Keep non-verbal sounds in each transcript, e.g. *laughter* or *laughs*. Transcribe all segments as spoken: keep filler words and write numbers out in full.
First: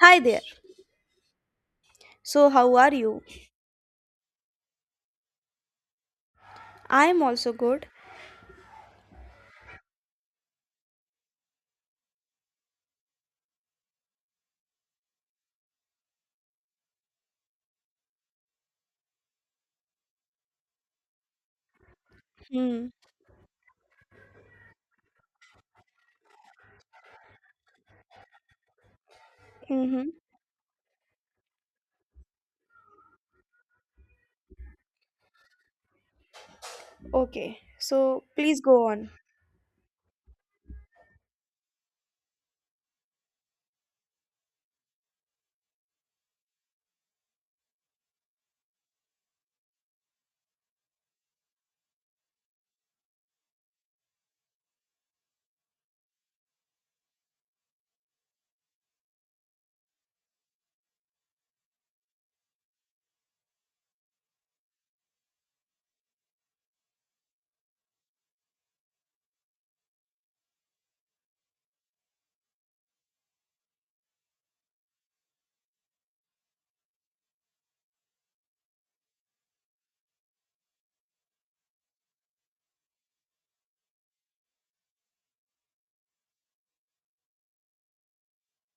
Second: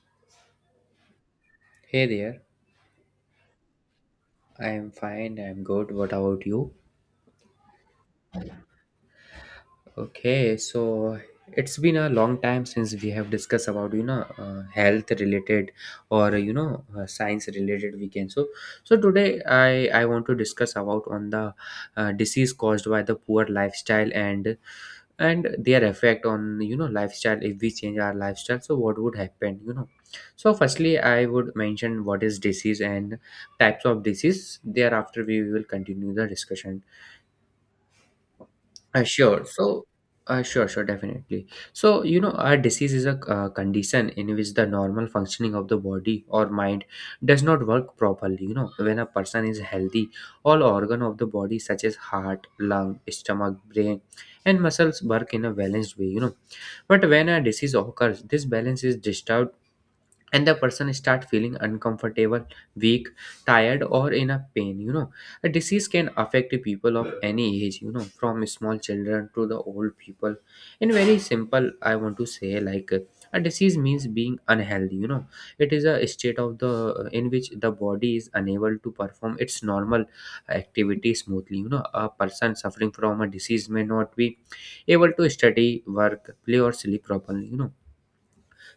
Hi there. Hey there, So, how are you? I am fine, I'm good. What about you? I'm also good. Okay, so it's been a long time since we have discussed about you know uh, health related or you know uh, science related weekend. So so today I I want to discuss about on the uh, disease Hmm. caused by the poor lifestyle and and their effect on you know lifestyle. If we change our lifestyle, so what would happen? you know Mm-hmm. So firstly I would mention what is disease and types of disease, thereafter we will continue the discussion. Okay, so please go uh, on. Sure. So, uh, sure, sure, definitely. So, you know, a disease is a uh, condition in which the normal functioning of the body or mind does not work properly. You know, when a person is healthy, all organ of the body, such as heart, lung, stomach, brain, and muscles, work in a balanced way. You know, but when a disease occurs, this balance is disturbed and the person start feeling uncomfortable, weak, tired, or in a pain. You know a disease can affect people of any age, you know from small children to the old people. In very simple I want to say, like uh, a disease means being unhealthy. You know it is a state of the in which the body is unable to perform its normal activity smoothly. You know a person suffering from a disease may not be able to study, work, play, or sleep properly. you know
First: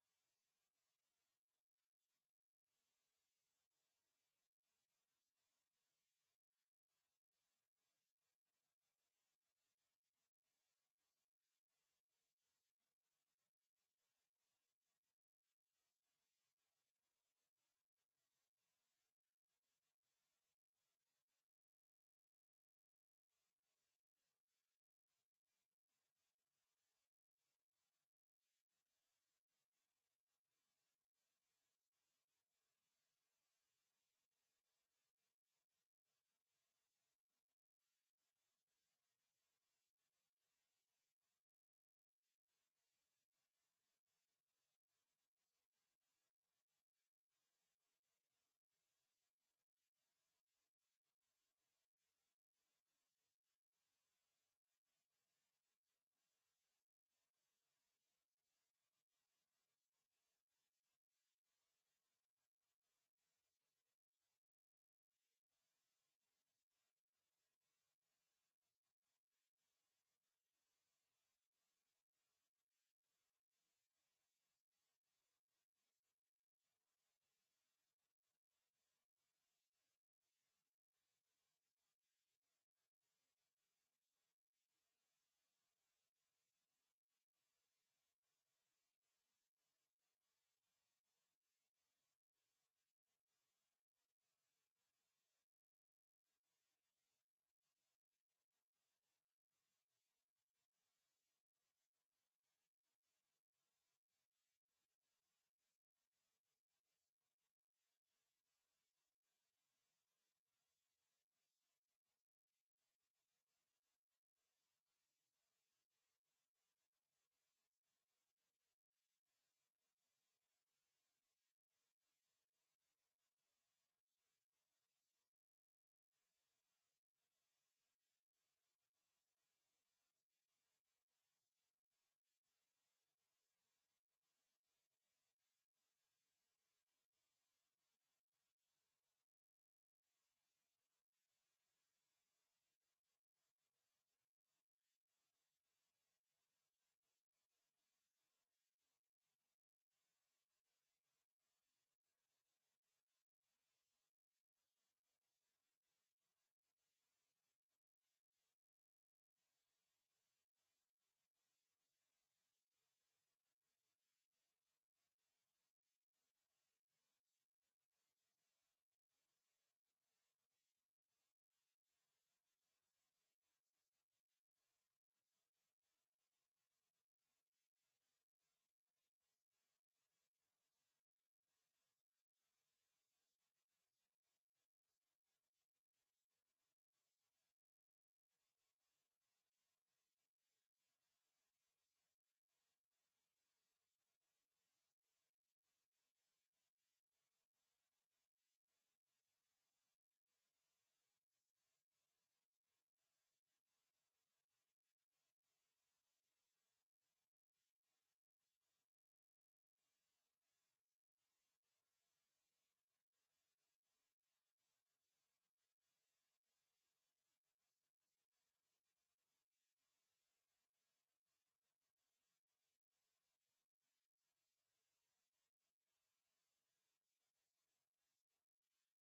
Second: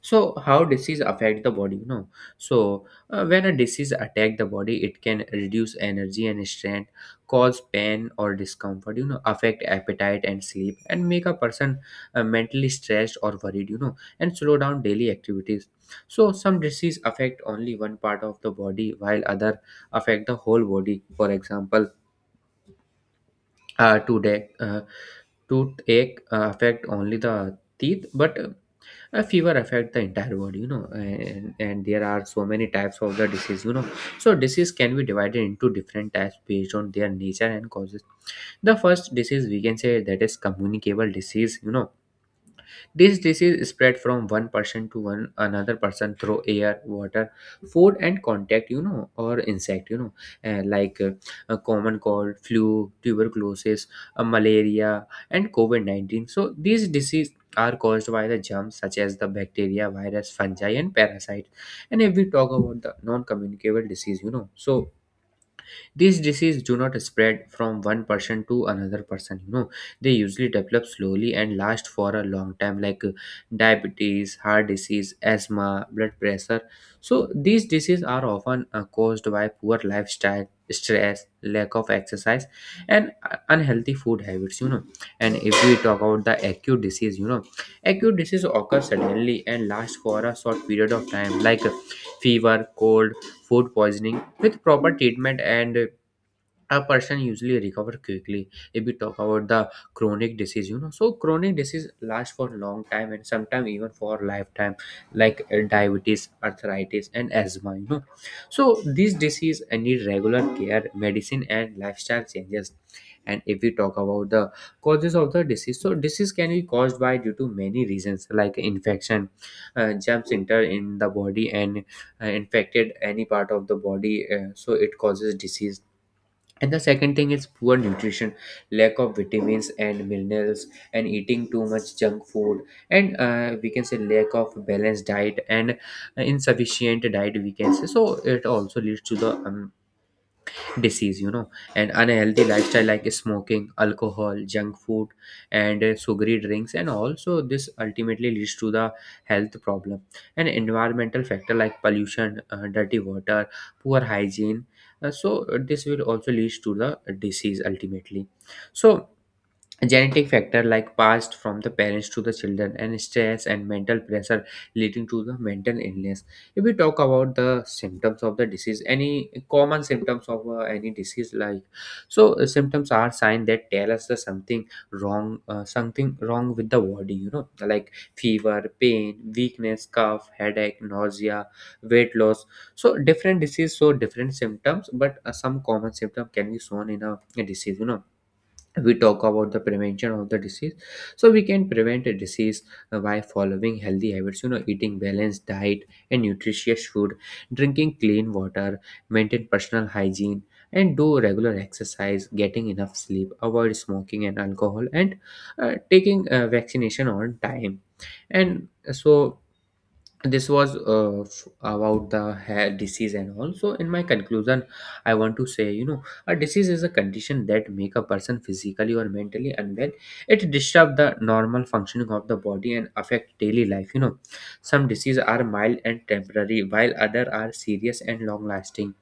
So how disease affect the body? You know so uh, when a disease attack the body, it can reduce energy and strength, cause pain or discomfort, you know affect appetite and sleep, and make a person uh, mentally stressed or worried, you know and slow down daily activities. So some disease affect only one part of the body while other affect the whole body. For example, uh, today uh, toothache uh, affect only the teeth, but a fever affect the entire world. You know, and, and there are so many types of the disease. You know so disease can be divided into different types based on their nature and causes. The first disease we can say that is communicable disease. You know this disease spread from one person to one another person through air, water, food, and contact. You know, or insect. You know, uh, like uh, a common cold, flu, tuberculosis, uh, malaria, and COVID nineteen. So these diseases are caused by the germs such as the bacteria, virus, fungi, and parasites. And if we talk about the non-communicable disease, you know, so these diseases do not spread from one person to another person, you know. They usually develop slowly and last for a long time, like uh, diabetes, heart disease, asthma, blood pressure. So, these diseases are often uh, caused by poor lifestyle, stress, lack of exercise, and uh, unhealthy food habits, you know. And if we talk about the acute disease, you know, acute disease occur suddenly and last for a short period of time, like uh, fever, cold, food poisoning. With proper treatment and uh, a person usually recover quickly. If we talk about the chronic disease, you know so chronic disease lasts for long time and sometimes even for lifetime, like uh, diabetes, arthritis, and asthma. You know so these disease uh, need regular care, medicine, and lifestyle changes. And if we talk about the causes of the disease, so disease can be caused by due to many reasons, like infection. Uh, germs enter in the body and uh, infected any part of the body, uh, so it causes disease. And the second thing is poor nutrition, lack of vitamins and minerals, and eating too much junk food, and uh, we can say lack of balanced diet and uh, insufficient diet. We can say so it also leads to the um, disease. You know and unhealthy lifestyle like smoking, alcohol, junk food, and uh, sugary drinks, and also this ultimately leads to the health problem. And environmental factor like pollution, uh, dirty water, poor hygiene. Uh, so uh, this will also lead to the disease ultimately. So genetic factor like passed from the parents to the children, and stress and mental pressure leading to the mental illness. If we talk about the symptoms of the disease, any common symptoms of uh, any disease, like, so uh, symptoms are signs that tell us the something wrong, uh, something wrong with the body. You know like fever, pain, weakness, cough, headache, nausea, weight loss. So different disease, so different symptoms, but uh, some common symptom can be shown in a, a disease. You know we talk about the prevention of the disease. So we can prevent a disease uh, by following healthy habits, you know eating balanced diet and nutritious food, drinking clean water, maintain personal hygiene, and do regular exercise, getting enough sleep, avoid smoking and alcohol, and uh, taking uh, vaccination on time. And so this was uh, f- about the hair disease and all. So in my conclusion, I want to say, you know a disease is a condition that make a person physically or mentally unwell. It disturb the normal functioning of the body and affect daily life. You know some diseases are mild and temporary while other are serious and long lasting.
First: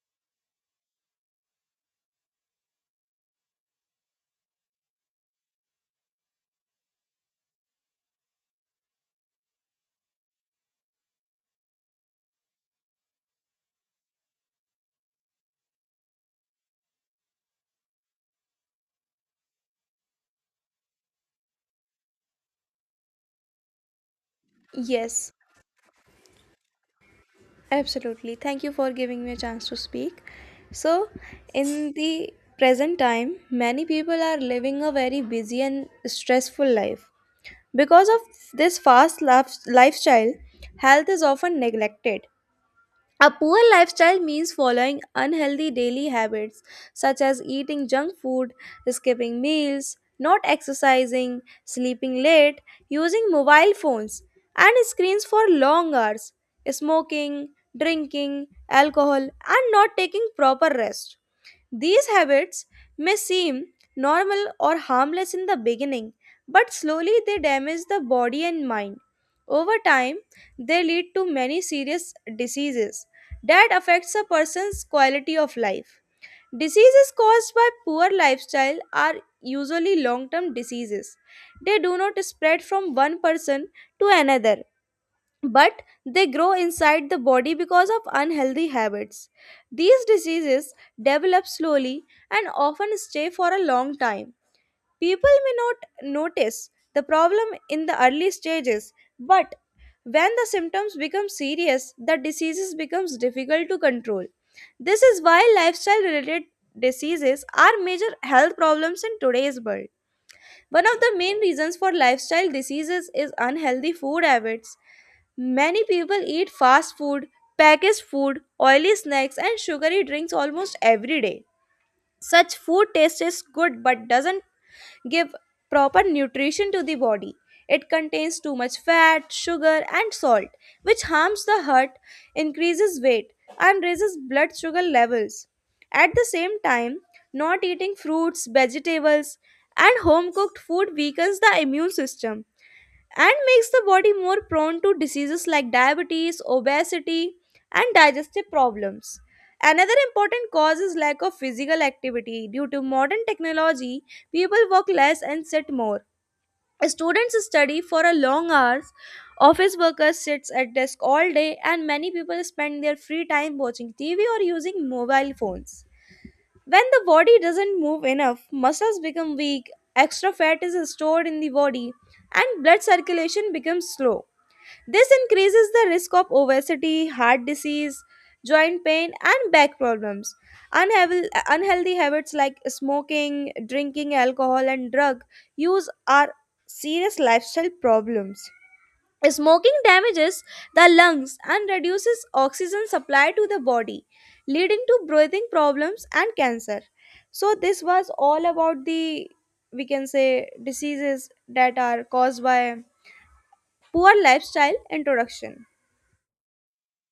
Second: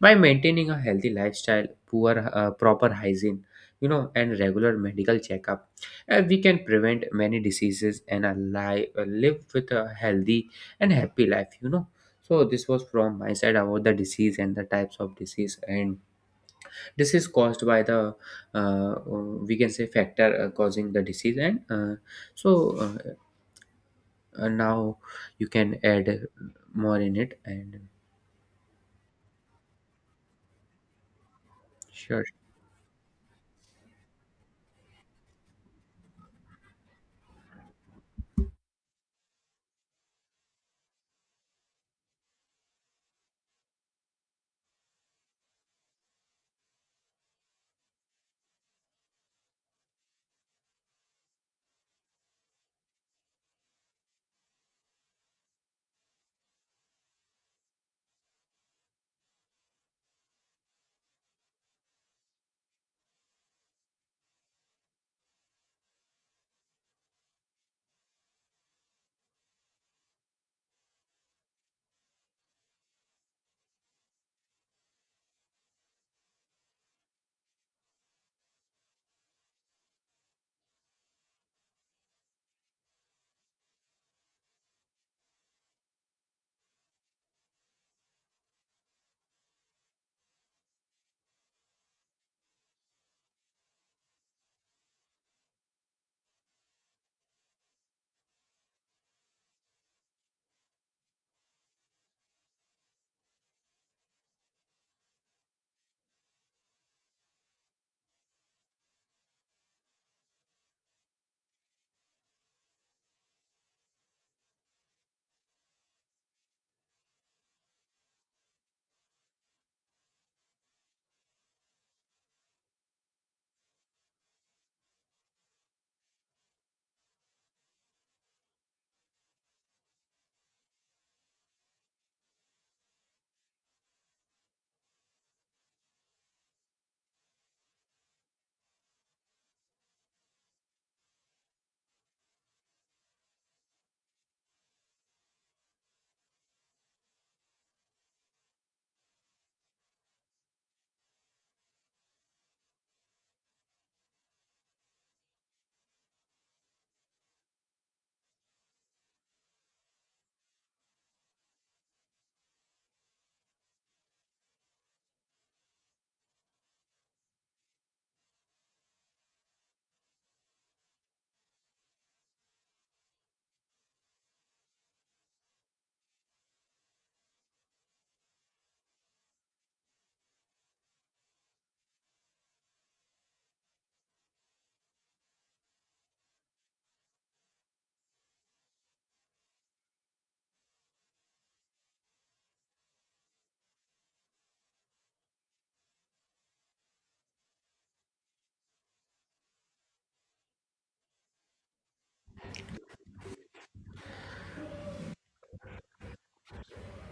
By maintaining a healthy lifestyle, poor uh, proper hygiene, you know and regular medical checkup, uh, we can prevent many diseases and a li- uh, live with a healthy and happy life. You know so this was from my side about the disease and the types of disease, and this is caused by the uh, uh, we can say factor uh, causing the disease and uh, so uh, uh, now Yes, you can add more in it. And absolutely. Thank you for giving me a chance to speak. So, in sure. the present time, many people are living a very busy and stressful life. Because of this fast lif- lifestyle, health is often neglected. A poor lifestyle means following unhealthy daily habits such as eating junk food, skipping meals, not exercising, sleeping late, using mobile phones and screens for long hours, smoking, drinking alcohol, and not taking proper rest. These habits may seem normal or harmless in the beginning, but slowly they damage the body and mind. Over time, they lead to many serious diseases that affects a person's quality of life. Diseases caused by poor lifestyle are usually long term diseases. They do not spread from one person to another, but they grow inside the body because of unhealthy habits. These diseases develop slowly and often stay for a long time. People may not notice the problem in the early stages, but when the symptoms become serious, the diseases becomes difficult to control. This is why lifestyle related diseases are major health problems in today's world. One of the main reasons for lifestyle diseases is unhealthy food habits. Many people eat fast food, packaged food, oily snacks, and sugary drinks almost every day. Such food tastes good but doesn't give proper nutrition to the body. It contains too much fat, sugar, and salt, which harms the heart, increases weight, and raises blood sugar levels. At the same time, not eating fruits, vegetables, and home cooked food weakens the immune system and makes the body more prone to diseases like diabetes, obesity, and digestive problems. Another important cause is lack of physical activity. Due to modern technology, people work less and sit more. Students study for a long hours, office workers sit at desk all day, and many people spend their free time watching T V or using mobile phones. When the body doesn't move enough, muscles become weak, extra fat is stored in the body, and blood circulation becomes slow. This increases the risk of obesity, heart disease, joint pain, and back problems. Unhevel- Unhealthy habits like smoking, drinking alcohol, and drug use are serious lifestyle problems. Smoking damages the lungs and reduces oxygen supply to the body, leading to breathing problems and cancer. So, this was all about the we can say diseases that are caused by poor lifestyle introduction.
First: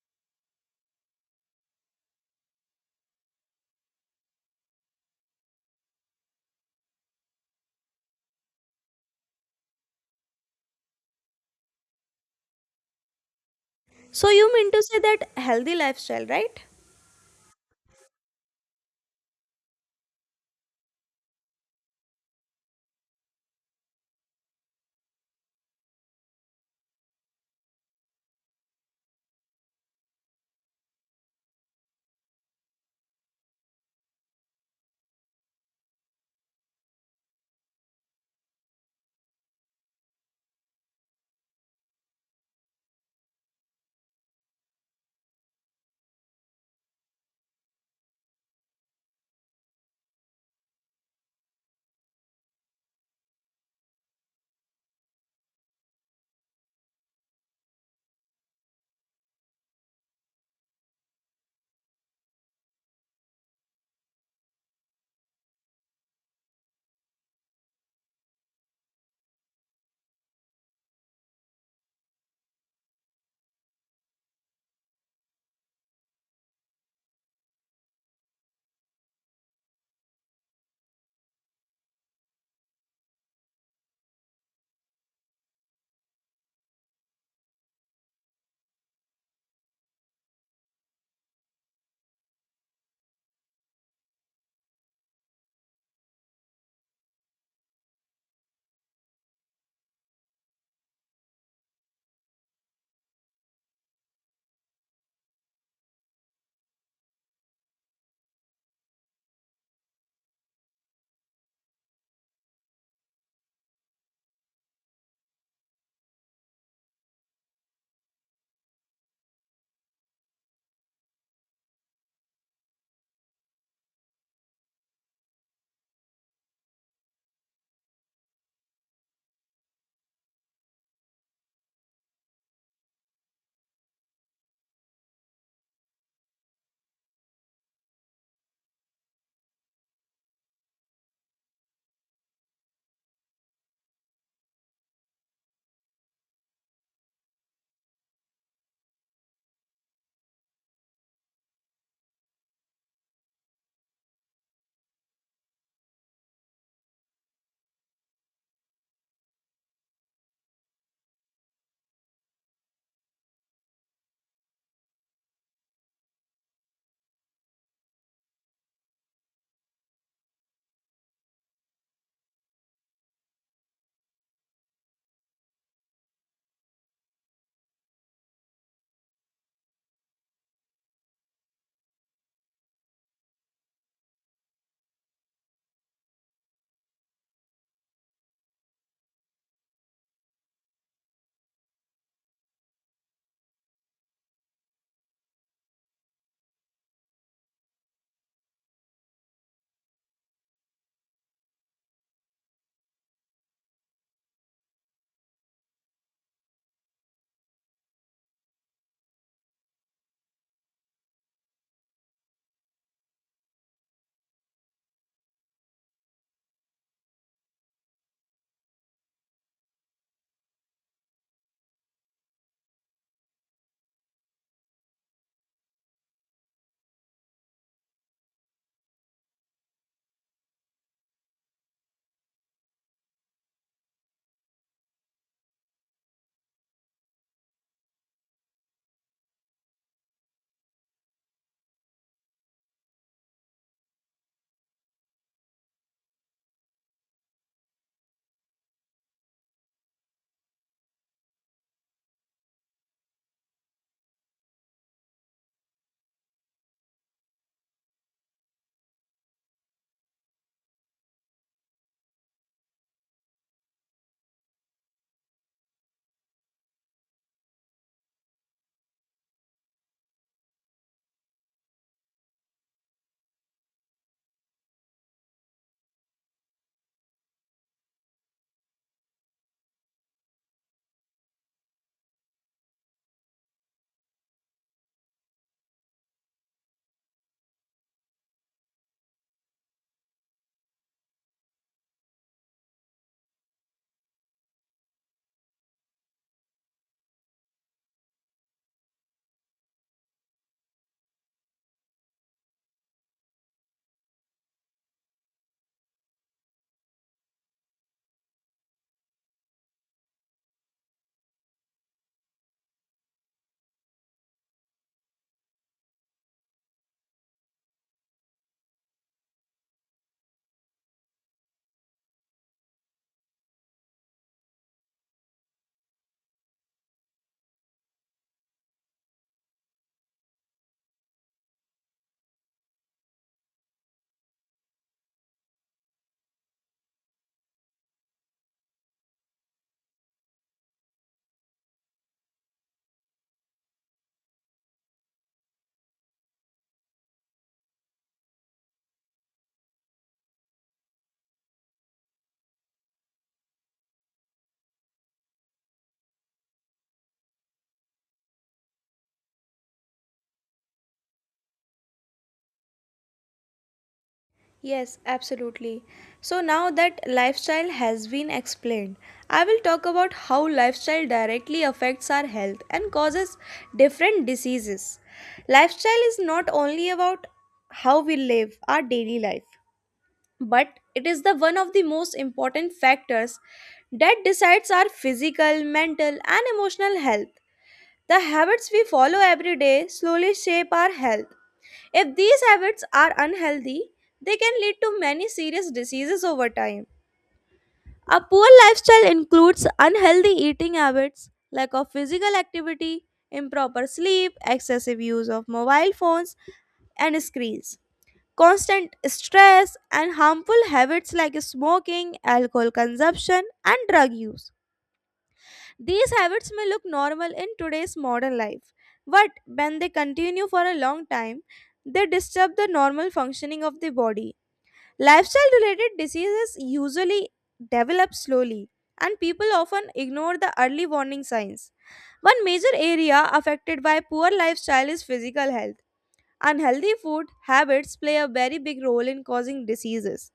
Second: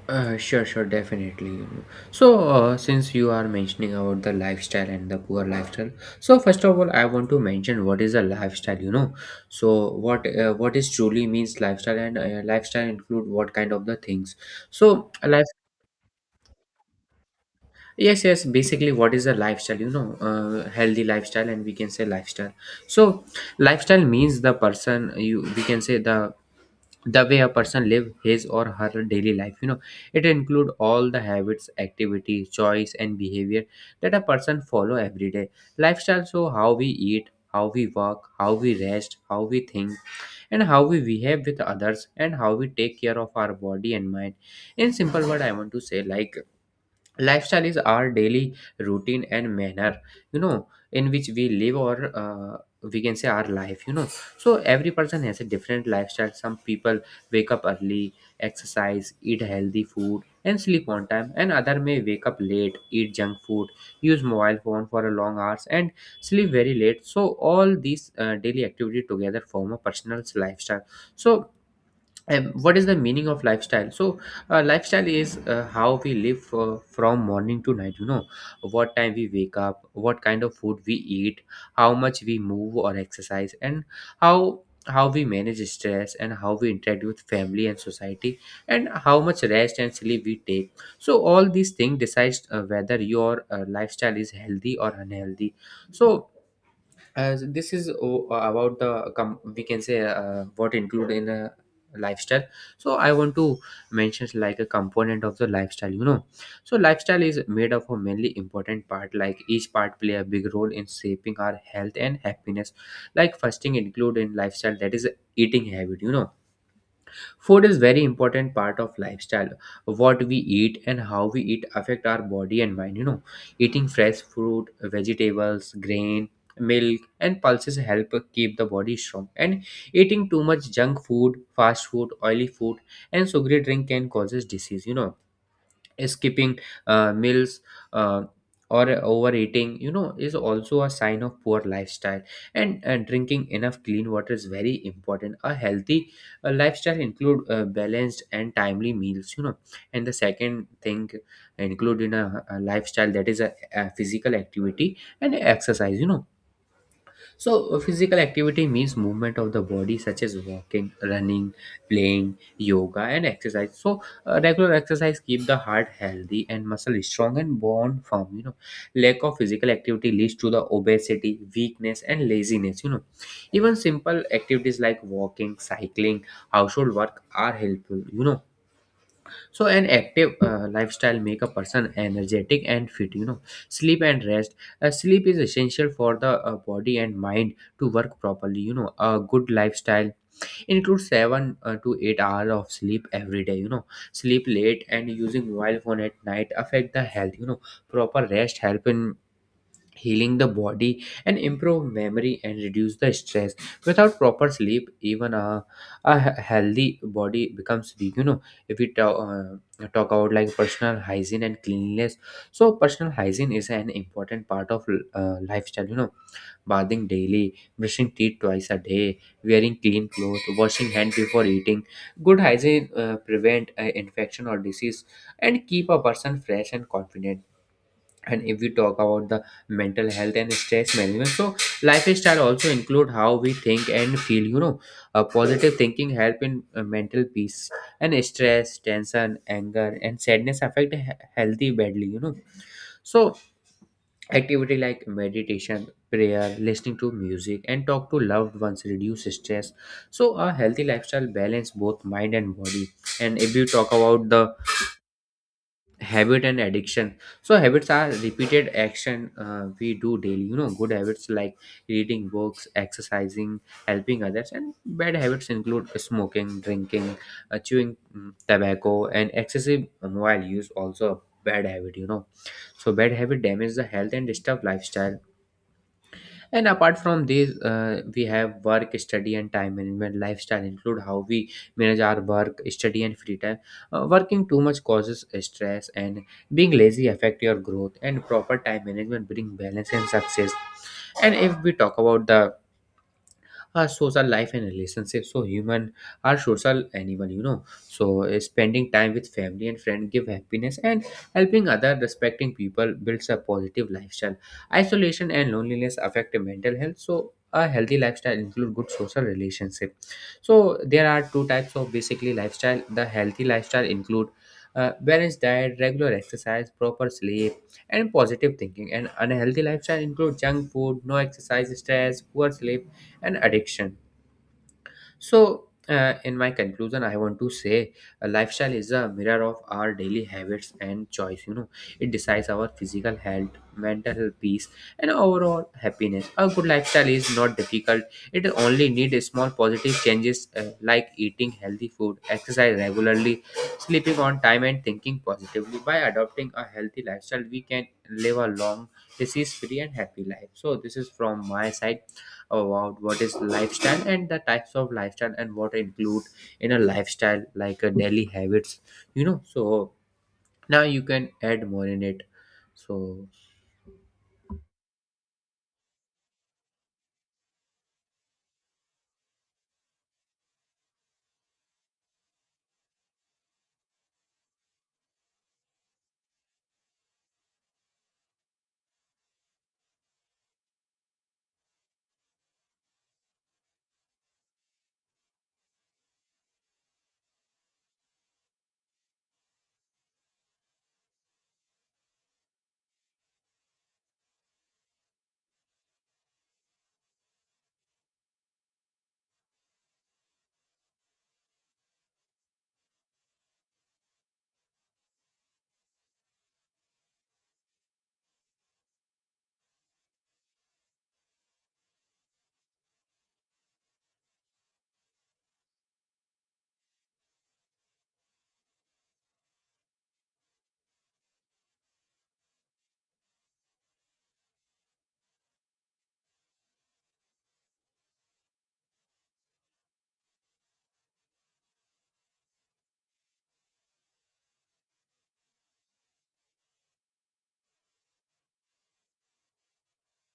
Uh, sure, sure, Definitely. So, uh, since you are mentioning about the lifestyle and the poor lifestyle, so first of all, I want to mention what is a lifestyle. You know, so what uh, what is truly means lifestyle, and uh, lifestyle include what kind of the So, things. you mean to say So, that a life, healthy lifestyle, right? yes, yes, basically, what is a lifestyle? You know, uh, healthy lifestyle, and we can say lifestyle. So, lifestyle means the person you we can say the the way a person live his or her daily life. You know it include all the habits, activities, choice, and behavior that a person follow every day. Lifestyle, so how we eat, how we work, how we rest, how we think, and how we behave with others, and how we take care of our body and mind. In simple word, I want to say, like, lifestyle is our daily routine and manner, you know in which we live, or uh, we can say our life. You know so every person has a different lifestyle. Some people wake up early, exercise, eat healthy food, and sleep on time, and other may wake up late, eat junk food, use mobile phone for a long hours, and sleep very late. So all these uh, daily activity together form a personal lifestyle. So um, what is the meaning of lifestyle? So uh, lifestyle is uh, how we live uh, from morning to night. You know what time we wake up, what kind of food we eat, how much we move or exercise, and how how we manage stress, and how we interact with family and society, and how much rest and sleep we take. So all these things decides uh, whether your uh, lifestyle is healthy or unhealthy. So as this is o- about the com- we can say uh, what include in a lifestyle. So I want to mention like a component of the lifestyle. You know so lifestyle is made up of mainly important part, like each part play a big role in shaping our health and happiness. Like fasting include in lifestyle, that is eating habit. you know Food is very important part of lifestyle. What we eat and how we eat affect our body and mind. You know, eating fresh fruit, vegetables, grain, milk, and pulses help keep the body strong. And eating too much junk food, fast food, oily food, and sugary drink can causes disease. You know, skipping uh, meals uh, or overeating, you know is also a sign of poor lifestyle. And uh, drinking enough clean water is very important. A healthy uh, lifestyle include uh, balanced and timely meals. You know and the second thing include in a, a lifestyle, that is a, a physical activity and exercise. You know so, uh, physical activity means movement of the body, such as walking, running, playing, yoga, and exercise. So, uh, regular exercise keep the heart healthy and muscle strong and bone firm. You know, lack of physical activity leads to the obesity, weakness, and laziness. You know, even simple activities like walking, cycling, household work are helpful. You know so an active uh, lifestyle make a person energetic and fit. You know, sleep and rest. Uh, sleep is essential for the uh, body and mind to work properly. You know, a good lifestyle includes seven uh, to eight hours of sleep every day. You know, sleep late and using mobile phone at night affect the health. You know, proper rest help in healing the body and improve memory and reduce the stress without proper sleep even a, a he- healthy body becomes weak, you know. If we talk, uh, talk about like personal hygiene and cleanliness, so personal hygiene is an important part of uh, lifestyle, you know. Bathing daily, brushing teeth twice a day, wearing clean clothes, washing hand before eating, good hygiene uh, prevent uh, infection or disease and keep a person fresh and confident. And if we talk about the mental health and stress management, so lifestyle also include how we think and feel, you know. A positive thinking help in uh, mental peace, and stress, tension, anger, and sadness affect he- healthy badly, you know. So activity like meditation, prayer, listening to music, and talk to loved ones reduce stress. So a healthy lifestyle balance both mind and body. And if you talk about the habit and addiction, so habits are repeated action uh, we do daily, you know. Good habits like reading books, exercising, helping others. And bad habits include smoking, drinking, uh, chewing mm, tobacco, and excessive mobile use also a bad habit, you know. So bad habit damage the health and disturb lifestyle. And apart from this, uh, we have work, study, and time management. Lifestyle include how we manage our work, study, and free time. Uh, working too much causes stress, and being lazy affect your growth. And proper time management bring balance and success. And if we talk about the our social life and relationships, so human are social animal, you know. So uh, spending time with family and friend give happiness, and helping other, respecting people builds a positive lifestyle. Isolation and loneliness affect mental health. So a healthy lifestyle include good social relationship. So there are two types of basically lifestyle. The healthy lifestyle include uh, balanced diet, regular exercise, proper sleep, and positive thinking. And unhealthy lifestyle include junk food, no exercise, stress, poor sleep, and addiction. So, uh, in my conclusion, I want to say a lifestyle is a mirror of our daily habits and choice. You know, it decides our physical health, mental health, peace, and overall happiness. A good lifestyle is not difficult. It only needs small positive changes uh, like eating healthy food, exercise regularly, sleeping on time, and thinking positively. By adopting a healthy lifestyle, we can live a long, disease-free, and happy life. So this is from my side about what is lifestyle and the types of lifestyle and what include in a lifestyle like a daily habits, you know. So now you can add more in it. So Yes, absolutely. So now that lifestyle has been explained, I will talk about how lifestyle directly affects our health and causes different diseases. Lifestyle is not only about how we live our daily life, but it is the one of the most important factors that decides our physical, mental and emotional health. The habits we follow every day slowly shape our health. If these habits are unhealthy, they can lead to many serious diseases over time. A poor lifestyle includes unhealthy eating habits, lack of physical activity, improper sleep, excessive use of mobile phones and screens, constant stress, and harmful habits like smoking, alcohol consumption, and drug use. These habits may look normal in today's modern life, but when they continue for a long time, they disturb the normal functioning of the body. Lifestyle related diseases usually develop slowly, and people often ignore the early warning signs. One major area affected by poor lifestyle is physical health. Unhealthy food habits play a very big role in causing diseases.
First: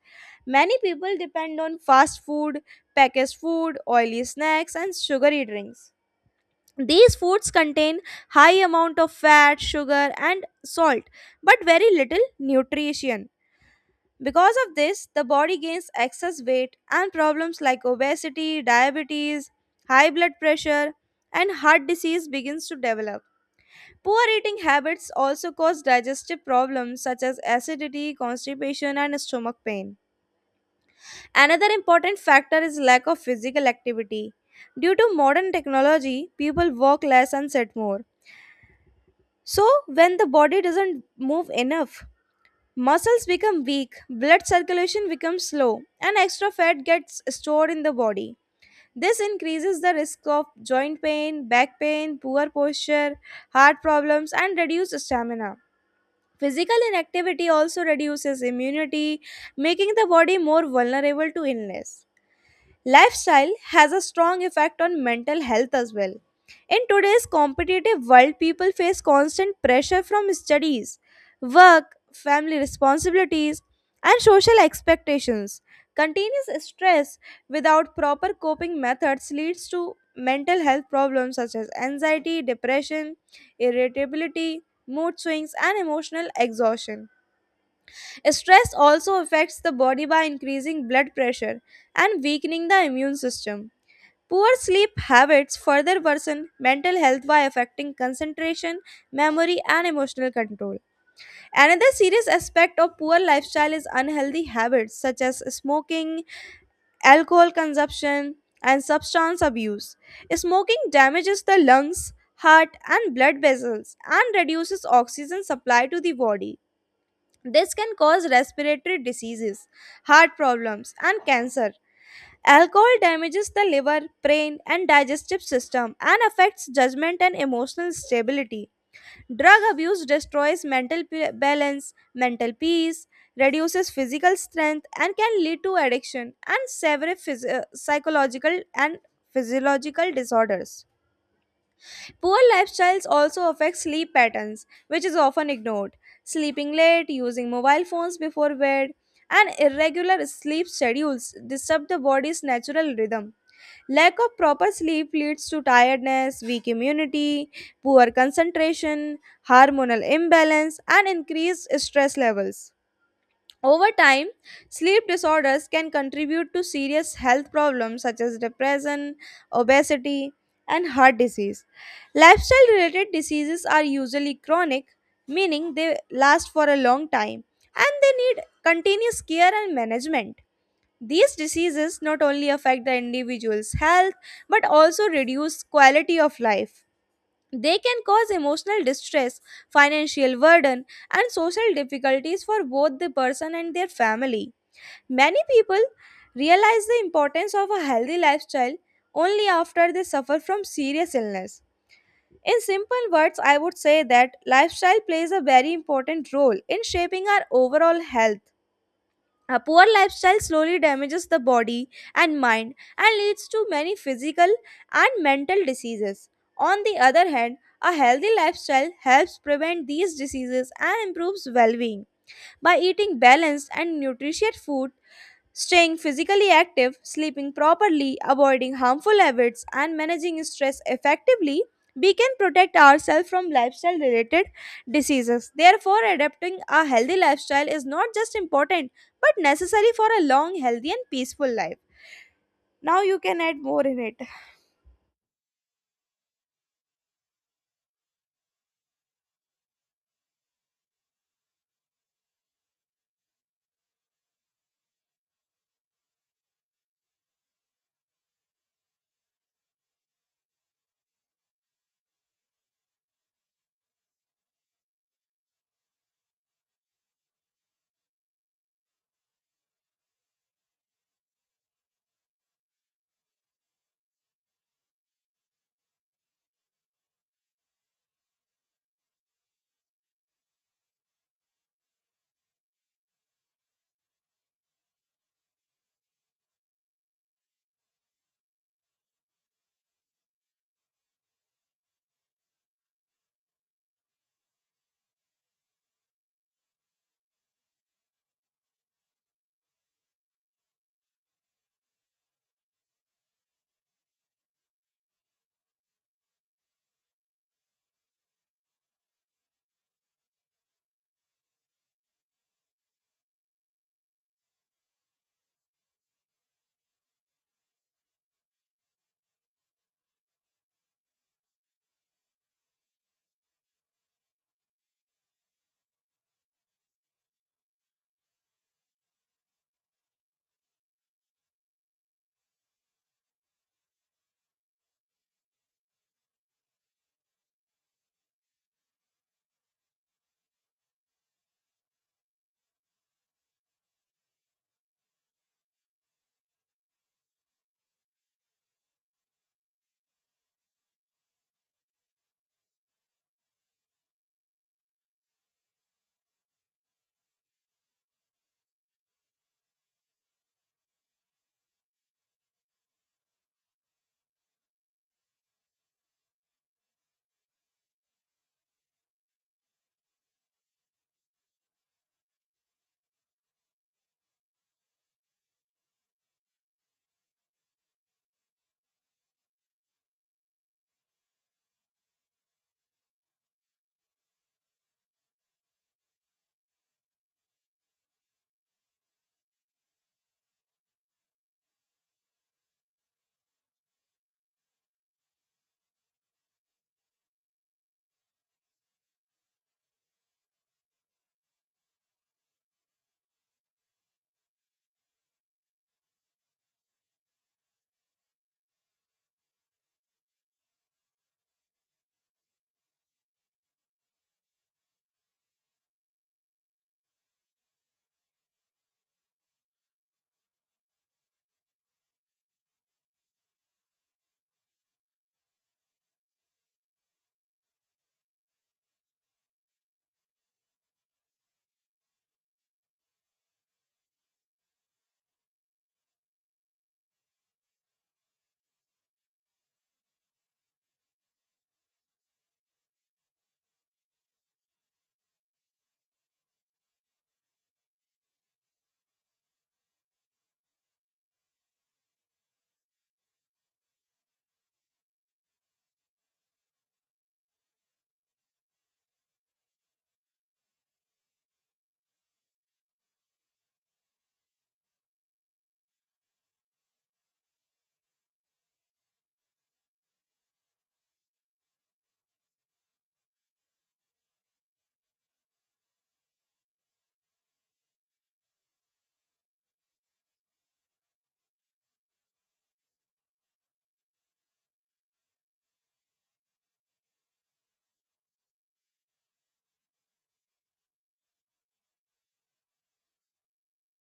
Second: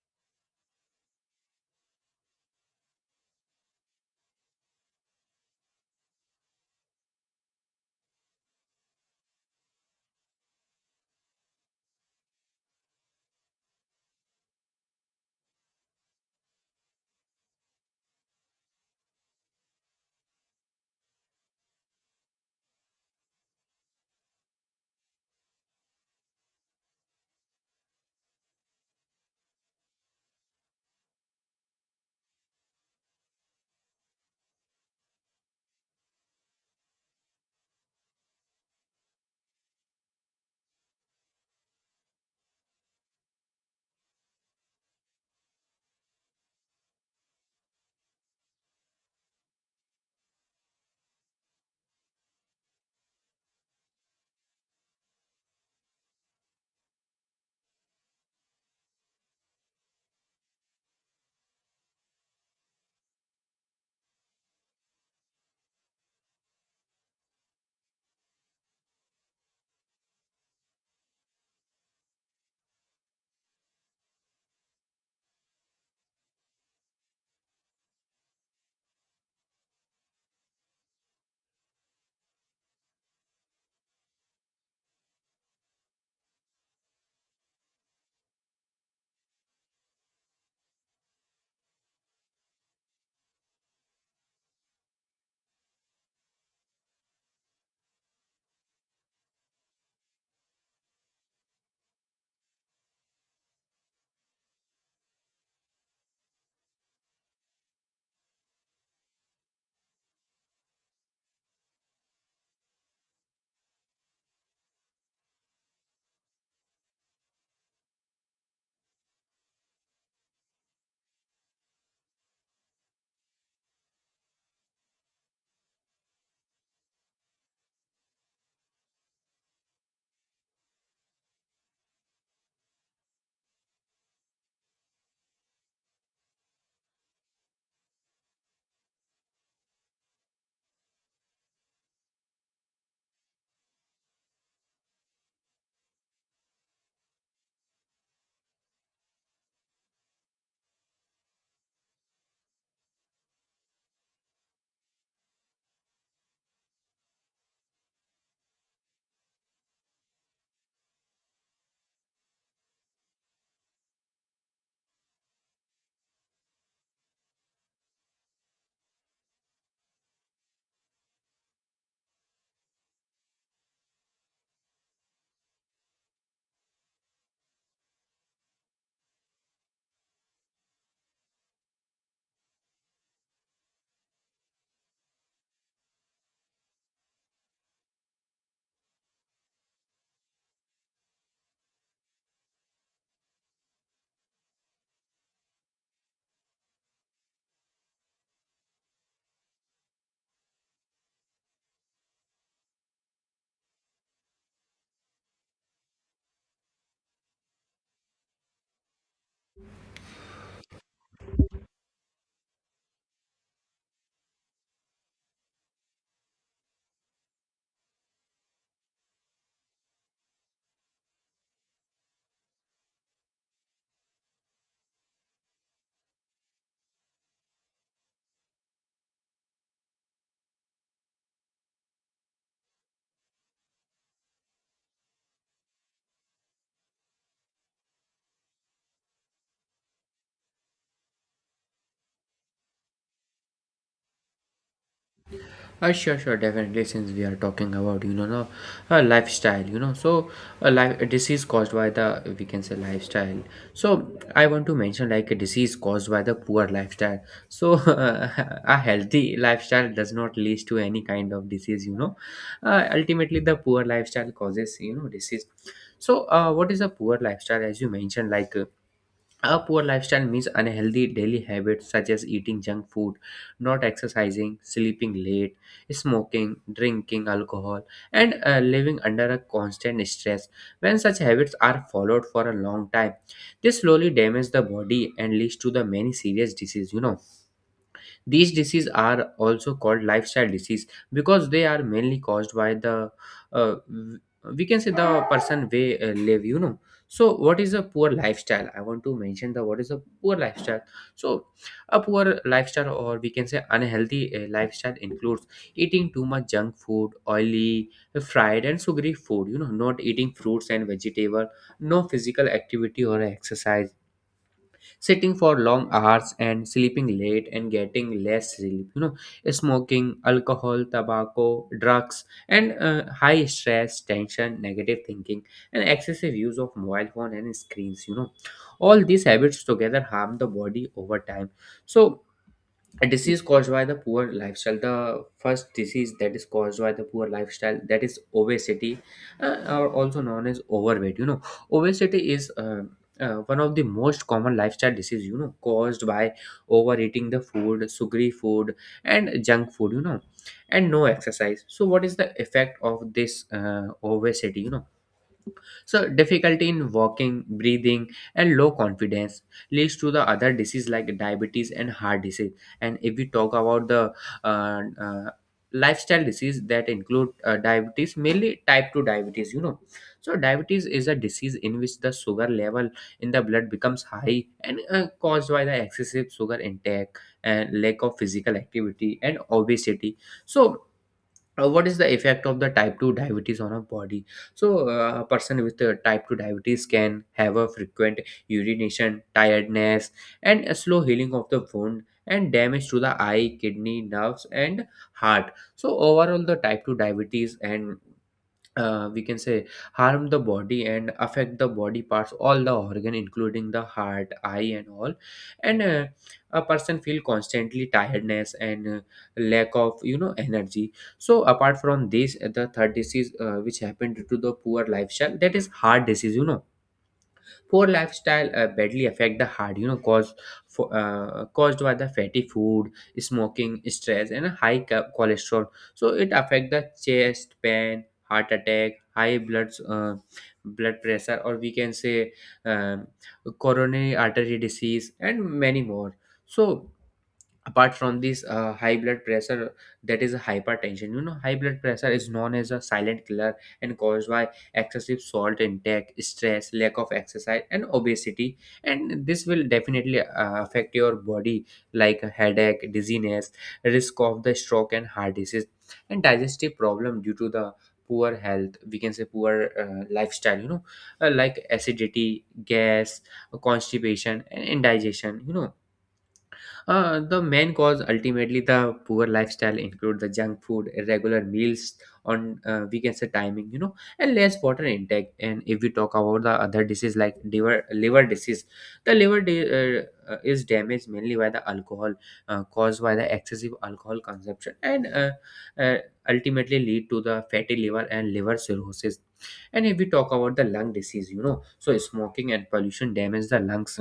Many people depend on fast food, packaged food, oily snacks, and sugary drinks. These foods contain high amount of fat, sugar and salt but very little nutrition. Because of this, the body gains excess weight and problems like obesity, diabetes, high blood pressure and heart disease begins to develop. Poor eating habits also cause digestive problems such as acidity, constipation and stomach pain. Another important factor is lack of physical activity. Due to modern technology, people walk less and sit more. So, when the body doesn't move enough, muscles become weak, blood circulation becomes slow, and extra fat gets stored in the body. This increases the risk of joint pain, back pain, poor posture, heart problems, and reduced stamina. Physical inactivity also reduces immunity, making the body more vulnerable to illness. Lifestyle has a strong effect on mental health as well. In today's competitive world, people face constant pressure from studies, work, family responsibilities, and social expectations. Continuous stress without proper coping methods leads to mental health problems such as anxiety, depression, irritability, mood swings, and emotional exhaustion. Stress also affects the body by increasing blood pressure and weakening the immune system. Poor sleep habits further worsen mental health by affecting concentration, memory, and emotional control. Another serious aspect of poor lifestyle is unhealthy habits such as smoking, alcohol consumption, and substance abuse. Smoking damages the lungs, heart, and blood vessels and reduces oxygen supply to the body. This can cause respiratory diseases, heart problems, and cancer. Alcohol damages the liver, brain, and digestive system and affects judgment and emotional stability. Drug abuse destroys mental p- balance, mental peace, reduces physical strength, and can lead to addiction and severe phys- uh, psychological and physiological disorders. Poor lifestyles also affect sleep patterns, which is often ignored. Sleeping late, using mobile phones before bed, and irregular sleep schedules disturb the body's natural rhythm. Lack of proper sleep leads to tiredness, weak immunity, poor concentration, hormonal imbalance, and increased stress levels. Over time, sleep disorders can contribute to serious health problems such as depression, obesity, and heart disease. Lifestyle related diseases are usually chronic, meaning they last for a long time and they need continuous care and management. These diseases not only affect the individual's health but also reduce quality of life. They can cause emotional distress, financial burden, and social difficulties for both the person and their family. Many people realize the importance of a healthy lifestyle only after they suffer from serious illness. In simple words, I would say that lifestyle plays a very important role in shaping our overall health. A poor lifestyle slowly damages the body and mind and leads to many physical and mental diseases. On the other hand, a healthy lifestyle helps prevent these diseases and improves well being. By eating balanced and nutritious food, staying physically active, sleeping properly, avoiding harmful habits, and managing stress effectively, we can protect ourselves from lifestyle related diseases. Therefore, adapting a healthy lifestyle is not just important but necessary for a long, healthy, and peaceful life. Now, you can add more in it. Uh, sure, sure, definitely. Since we are talking about, you know, no, uh, lifestyle, you know, so a life a disease caused by the, we can say, lifestyle. So I want to mention like a disease caused by the poor lifestyle. So *laughs* a healthy lifestyle does not lead to any kind of disease. You know, uh, ultimately the poor lifestyle causes, you know, disease. So uh, what is a poor lifestyle? As you mentioned, like. Uh, a poor lifestyle means unhealthy daily habits such as eating junk food, not exercising, sleeping late, smoking, drinking alcohol, and uh, living under a constant stress. When such habits are followed for a long time, they slowly damage the body and leads to the many serious diseases. You know, these diseases are also called lifestyle disease because they are mainly caused by the uh, w- we can say the person way uh, live, you know. So what is a poor lifestyle? I want to mention the what is a poor lifestyle. So a poor lifestyle, or we can say unhealthy uh, lifestyle, includes eating too much junk food, oily, fried, and sugary food, you know, not eating fruits and vegetable, no physical activity or exercise, sitting for long hours and sleeping late and getting less sleep, you know, smoking, alcohol, tobacco, drugs, and uh, high stress, tension, negative thinking, and excessive use of mobile phone and screens, you know. All these habits together harm the body over time. So a disease caused by the poor lifestyle, the first disease that is caused by the poor lifestyle that is obesity, uh, or also known as overweight, you know. Obesity is uh, uh, one of the most common lifestyle disease, you know, caused by overeating the food, sugary food, and junk food, you know, and no exercise. So what is the effect of this uh, obesity, you know? So difficulty in walking, breathing, and low confidence leads to the other disease like diabetes and heart disease. And if we talk about the uh, uh, lifestyle disease that include uh, diabetes, mainly type two diabetes, you know. So diabetes is a disease in which the sugar level in the blood becomes high and uh, caused by the excessive sugar intake and lack of physical activity and obesity. So, uh, what is the effect of the type two diabetes on a body? So uh, a person with uh, type two diabetes can have a frequent urination, tiredness, and a slow healing of the wound, and damage to the eye, kidney, nerves, and heart. So overall the type two diabetes and, uh, we can say, harm the body and affect the body parts, all the organ including the heart, eye, and all. And uh, a person feel constantly tiredness and uh, lack of, you know, energy. So apart from this, uh, the third disease uh, which happened due to the poor lifestyle that is heart disease, you know. Poor lifestyle uh, badly affect the heart, you know, cause for, uh, caused by the fatty food, smoking, stress, and a high co- cholesterol. So it affect the chest pain, heart attack, high blood uh, blood pressure, or we can say um, coronary artery disease, and many more. So apart from this, uh, high blood pressure, that is hypertension, you know. High blood pressure is known as a silent killer, and caused by excessive salt intake, stress, lack of exercise, and obesity. And this will definitely uh, affect your body like a headache, dizziness, risk of the stroke and heart disease, and digestive problem due to the poor health, we can say poor uh, lifestyle, you know, uh, like acidity, gas, constipation, and indigestion, you know. Uh, the main cause, ultimately the poor lifestyle, include the junk food, irregular meals on, uh, we can say, timing, you know, and less water intake. And if we talk about the other disease like liver liver disease, the liver di- uh, uh, is damaged mainly by the alcohol, uh, caused by the excessive alcohol consumption, and uh, uh, ultimately lead to the fatty liver and liver cirrhosis. And if we talk about the lung disease, you know, so smoking and pollution damage the lungs,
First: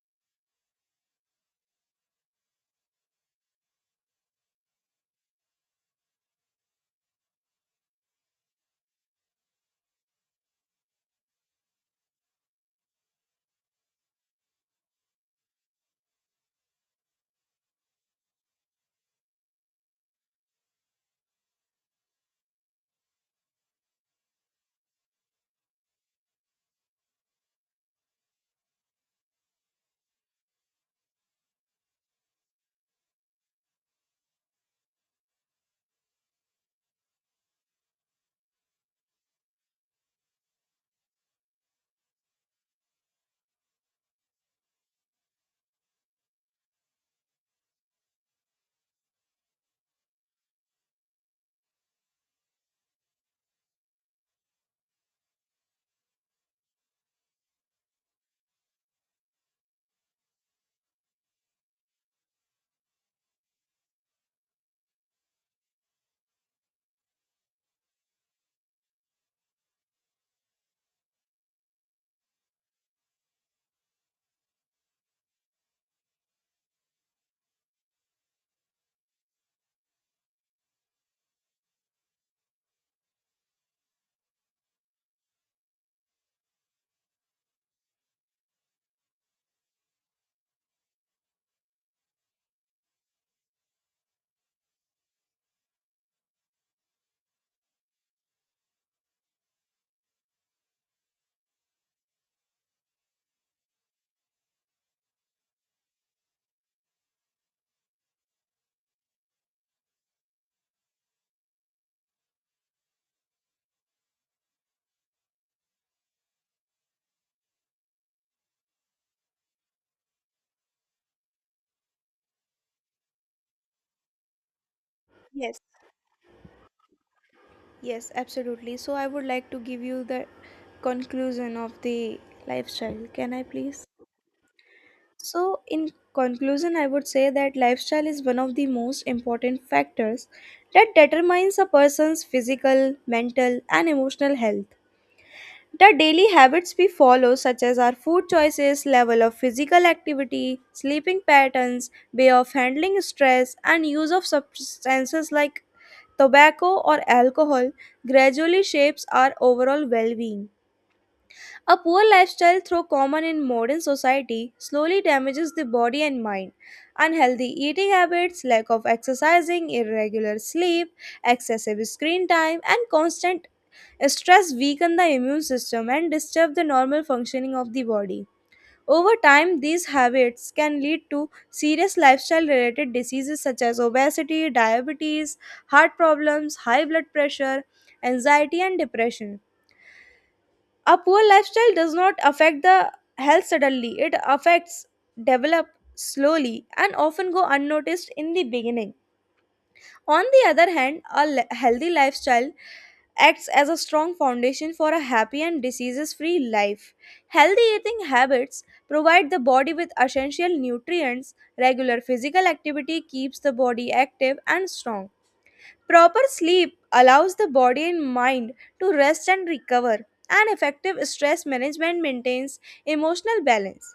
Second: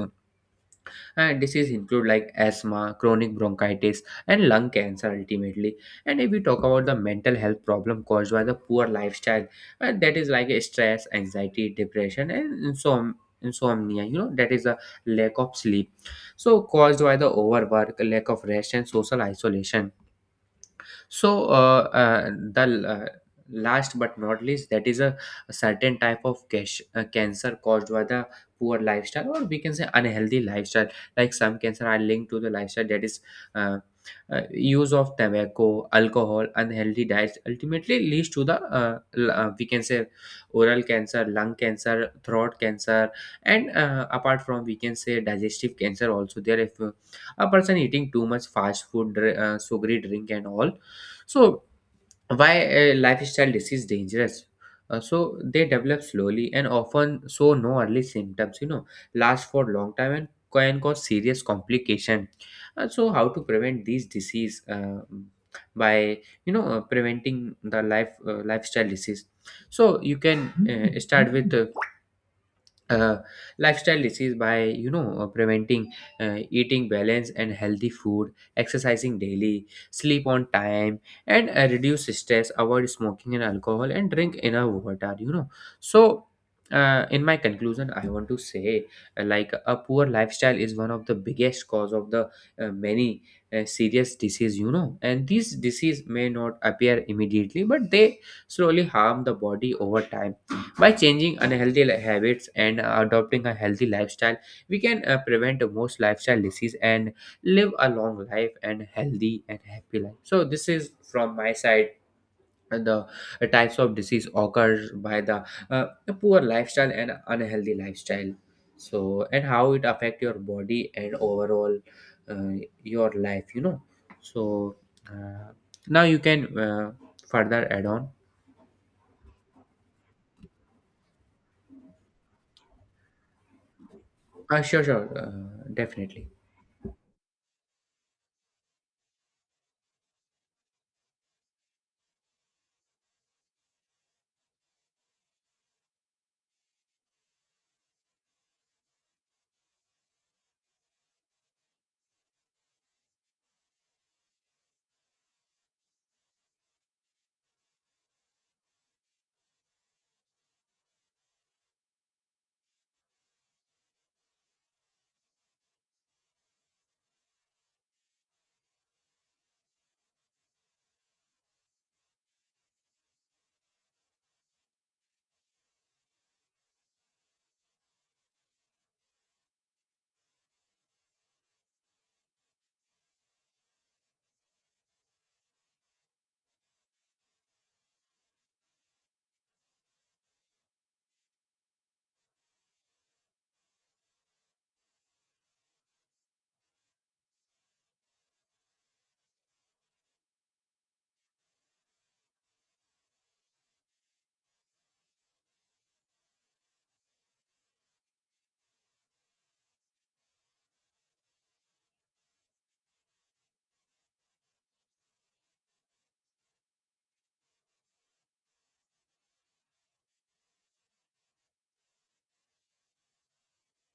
and disease include like asthma, chronic bronchitis, and lung cancer ultimately. And if we talk about the mental health problem caused by the poor lifestyle, and that is like a stress, anxiety, depression, and insom- insomnia, you know, that is a lack of sleep. So caused by the overwork, lack of rest, and social isolation. So uh, uh, the uh, last but not least, that is a, a certain type of cash, uh, cancer caused by the poor lifestyle, or we can say unhealthy lifestyle. Like some cancer are linked to the lifestyle, that is uh, uh, use of tobacco, alcohol, unhealthy diets, ultimately leads to the uh, l- uh, we can say oral cancer, lung cancer, throat cancer. And uh, apart from, we can say, digestive cancer also there if uh, a person eating too much fast food, dr- uh, sugary drink, and all. So why a lifestyle disease dangerous? Uh, so they develop slowly and often show no early symptoms. You know, last for long time and can cause serious complication. Uh, so how to prevent these disease? Uh, by, you know, uh, preventing the life uh, lifestyle disease. So you can uh, start with uh, uh, lifestyle disease by, you know, uh, preventing, uh, eating balanced and healthy food, exercising daily, sleep on time, and uh, reduce stress, avoid smoking and alcohol, and drink enough water, you know. So uh, in my conclusion, I want to say, uh, like a poor lifestyle is one of the biggest cause of the uh, many uh, serious disease, you know. And these disease may not appear immediately, but they slowly harm the body over time. By changing unhealthy li- habits and uh, adopting a healthy lifestyle, we can uh, prevent most lifestyle disease and live a long life and healthy and happy life. So this is from my side, uh, the uh, types of disease occurs by the uh, poor lifestyle and unhealthy lifestyle. So and how it affect your body and overall uh, your life, you know. So uh, Yes, now you can uh, further add on. yes, absolutely. So, I would like to give you the conclusion of the lifestyle. Can I please? Uh, sure, sure, uh, So, in definitely. conclusion, I would say that lifestyle is one of the most important factors that determines a person's physical, mental, and emotional health. The daily habits we follow, such as our food choices, level of physical activity, sleeping patterns, way of handling stress, and use of substances like tobacco or alcohol, gradually shapes our overall well being. A poor lifestyle, though common in modern society, slowly damages the body and mind. Unhealthy eating habits, lack of exercising, irregular sleep, excessive screen time, and constant stress weaken the immune system and disturb the normal functioning of the body. Over time, these habits can lead to serious lifestyle related diseases such as obesity, diabetes, heart problems, high blood pressure, anxiety, and depression. A poor lifestyle does not affect the health suddenly, it affects develop slowly and often go unnoticed in the beginning. On the other hand, a le- healthy lifestyle acts as a strong foundation for a happy and diseases free life. Healthy eating habits provide the body with essential nutrients, regular physical activity keeps the body active and strong. Proper sleep allows the body and mind to rest and recover, and effective stress management maintains emotional balance.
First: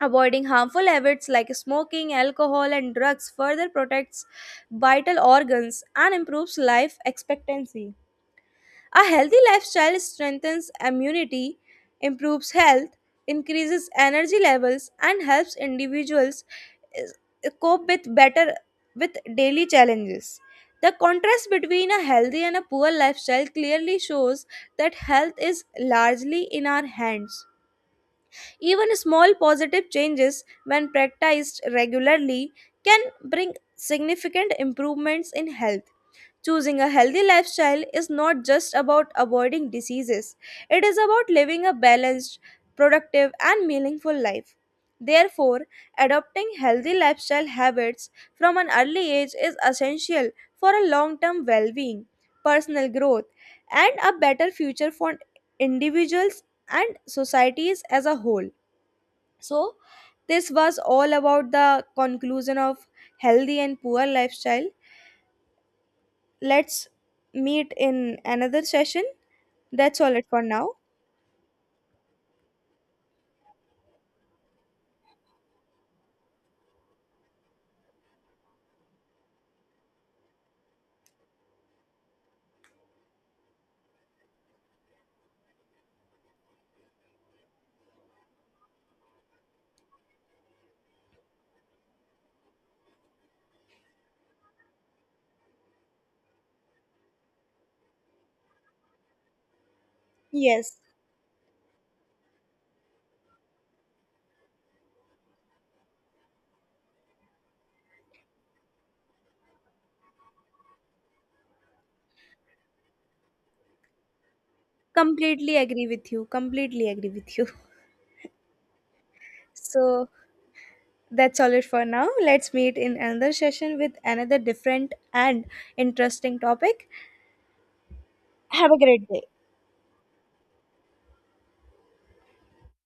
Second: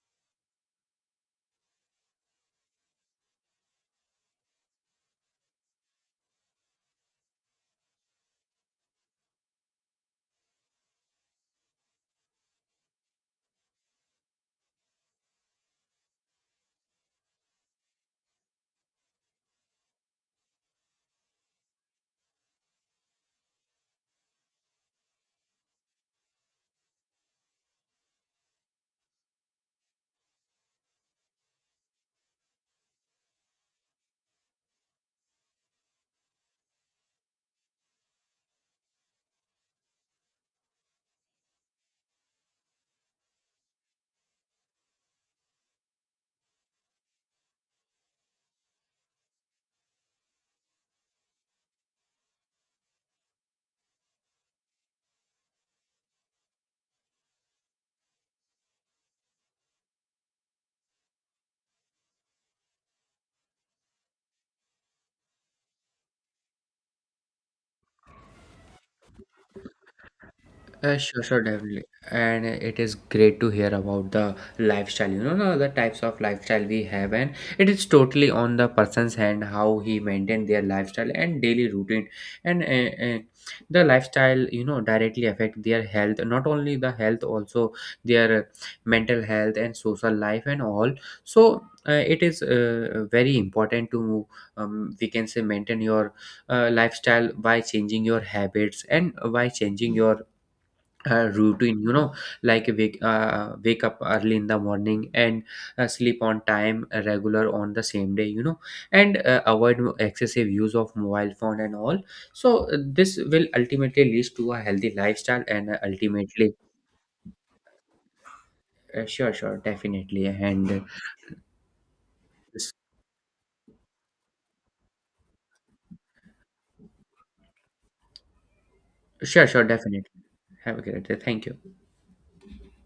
Avoiding harmful habits like smoking, alcohol, and drugs further protects vital organs and improves life expectancy. A healthy lifestyle strengthens immunity, improves health, increases energy levels, and helps individuals is- cope with better with daily challenges. The contrast between a healthy and a poor lifestyle clearly shows that health is largely in our hands. Even small positive changes, when practiced regularly, can bring significant improvements in health. Choosing a healthy lifestyle is not just about avoiding diseases, it is about living a balanced, productive, and meaningful life. Therefore, adopting healthy lifestyle habits from an early age is essential for a long term well being, personal growth, and a better future for individuals and societies as a whole. So, this was all about the conclusion of healthy and poor lifestyle. Let's meet in another session. That's all it for now. Uh, sure, sure, definitely. And uh, it is great to hear about the lifestyle, you know, no, the types of lifestyle we have. And it is totally on the person's hand how he maintain their lifestyle and daily routine. And uh, uh, the lifestyle, you know, directly affect their health, not only the health, also their mental health and social life and all. So uh, it is uh, very important to, um, we can say, maintain your uh, lifestyle by changing your habits and by changing your Yes, uh, routine, you know, like wake uh, wake up early in the morning and uh, sleep on time, uh, regular on the same day, you know, and uh, avoid excessive use of mobile phone and all. So uh, this will ultimately lead to a healthy lifestyle completely and uh, agree with you. ultimately Completely agree with you. *laughs* uh, sure, sure, So, definitely. And uh, that's all it for now. Let's meet in another session with another different and interesting topic. Have a great day. sure, sure, definitely. Have a great day. Thank you.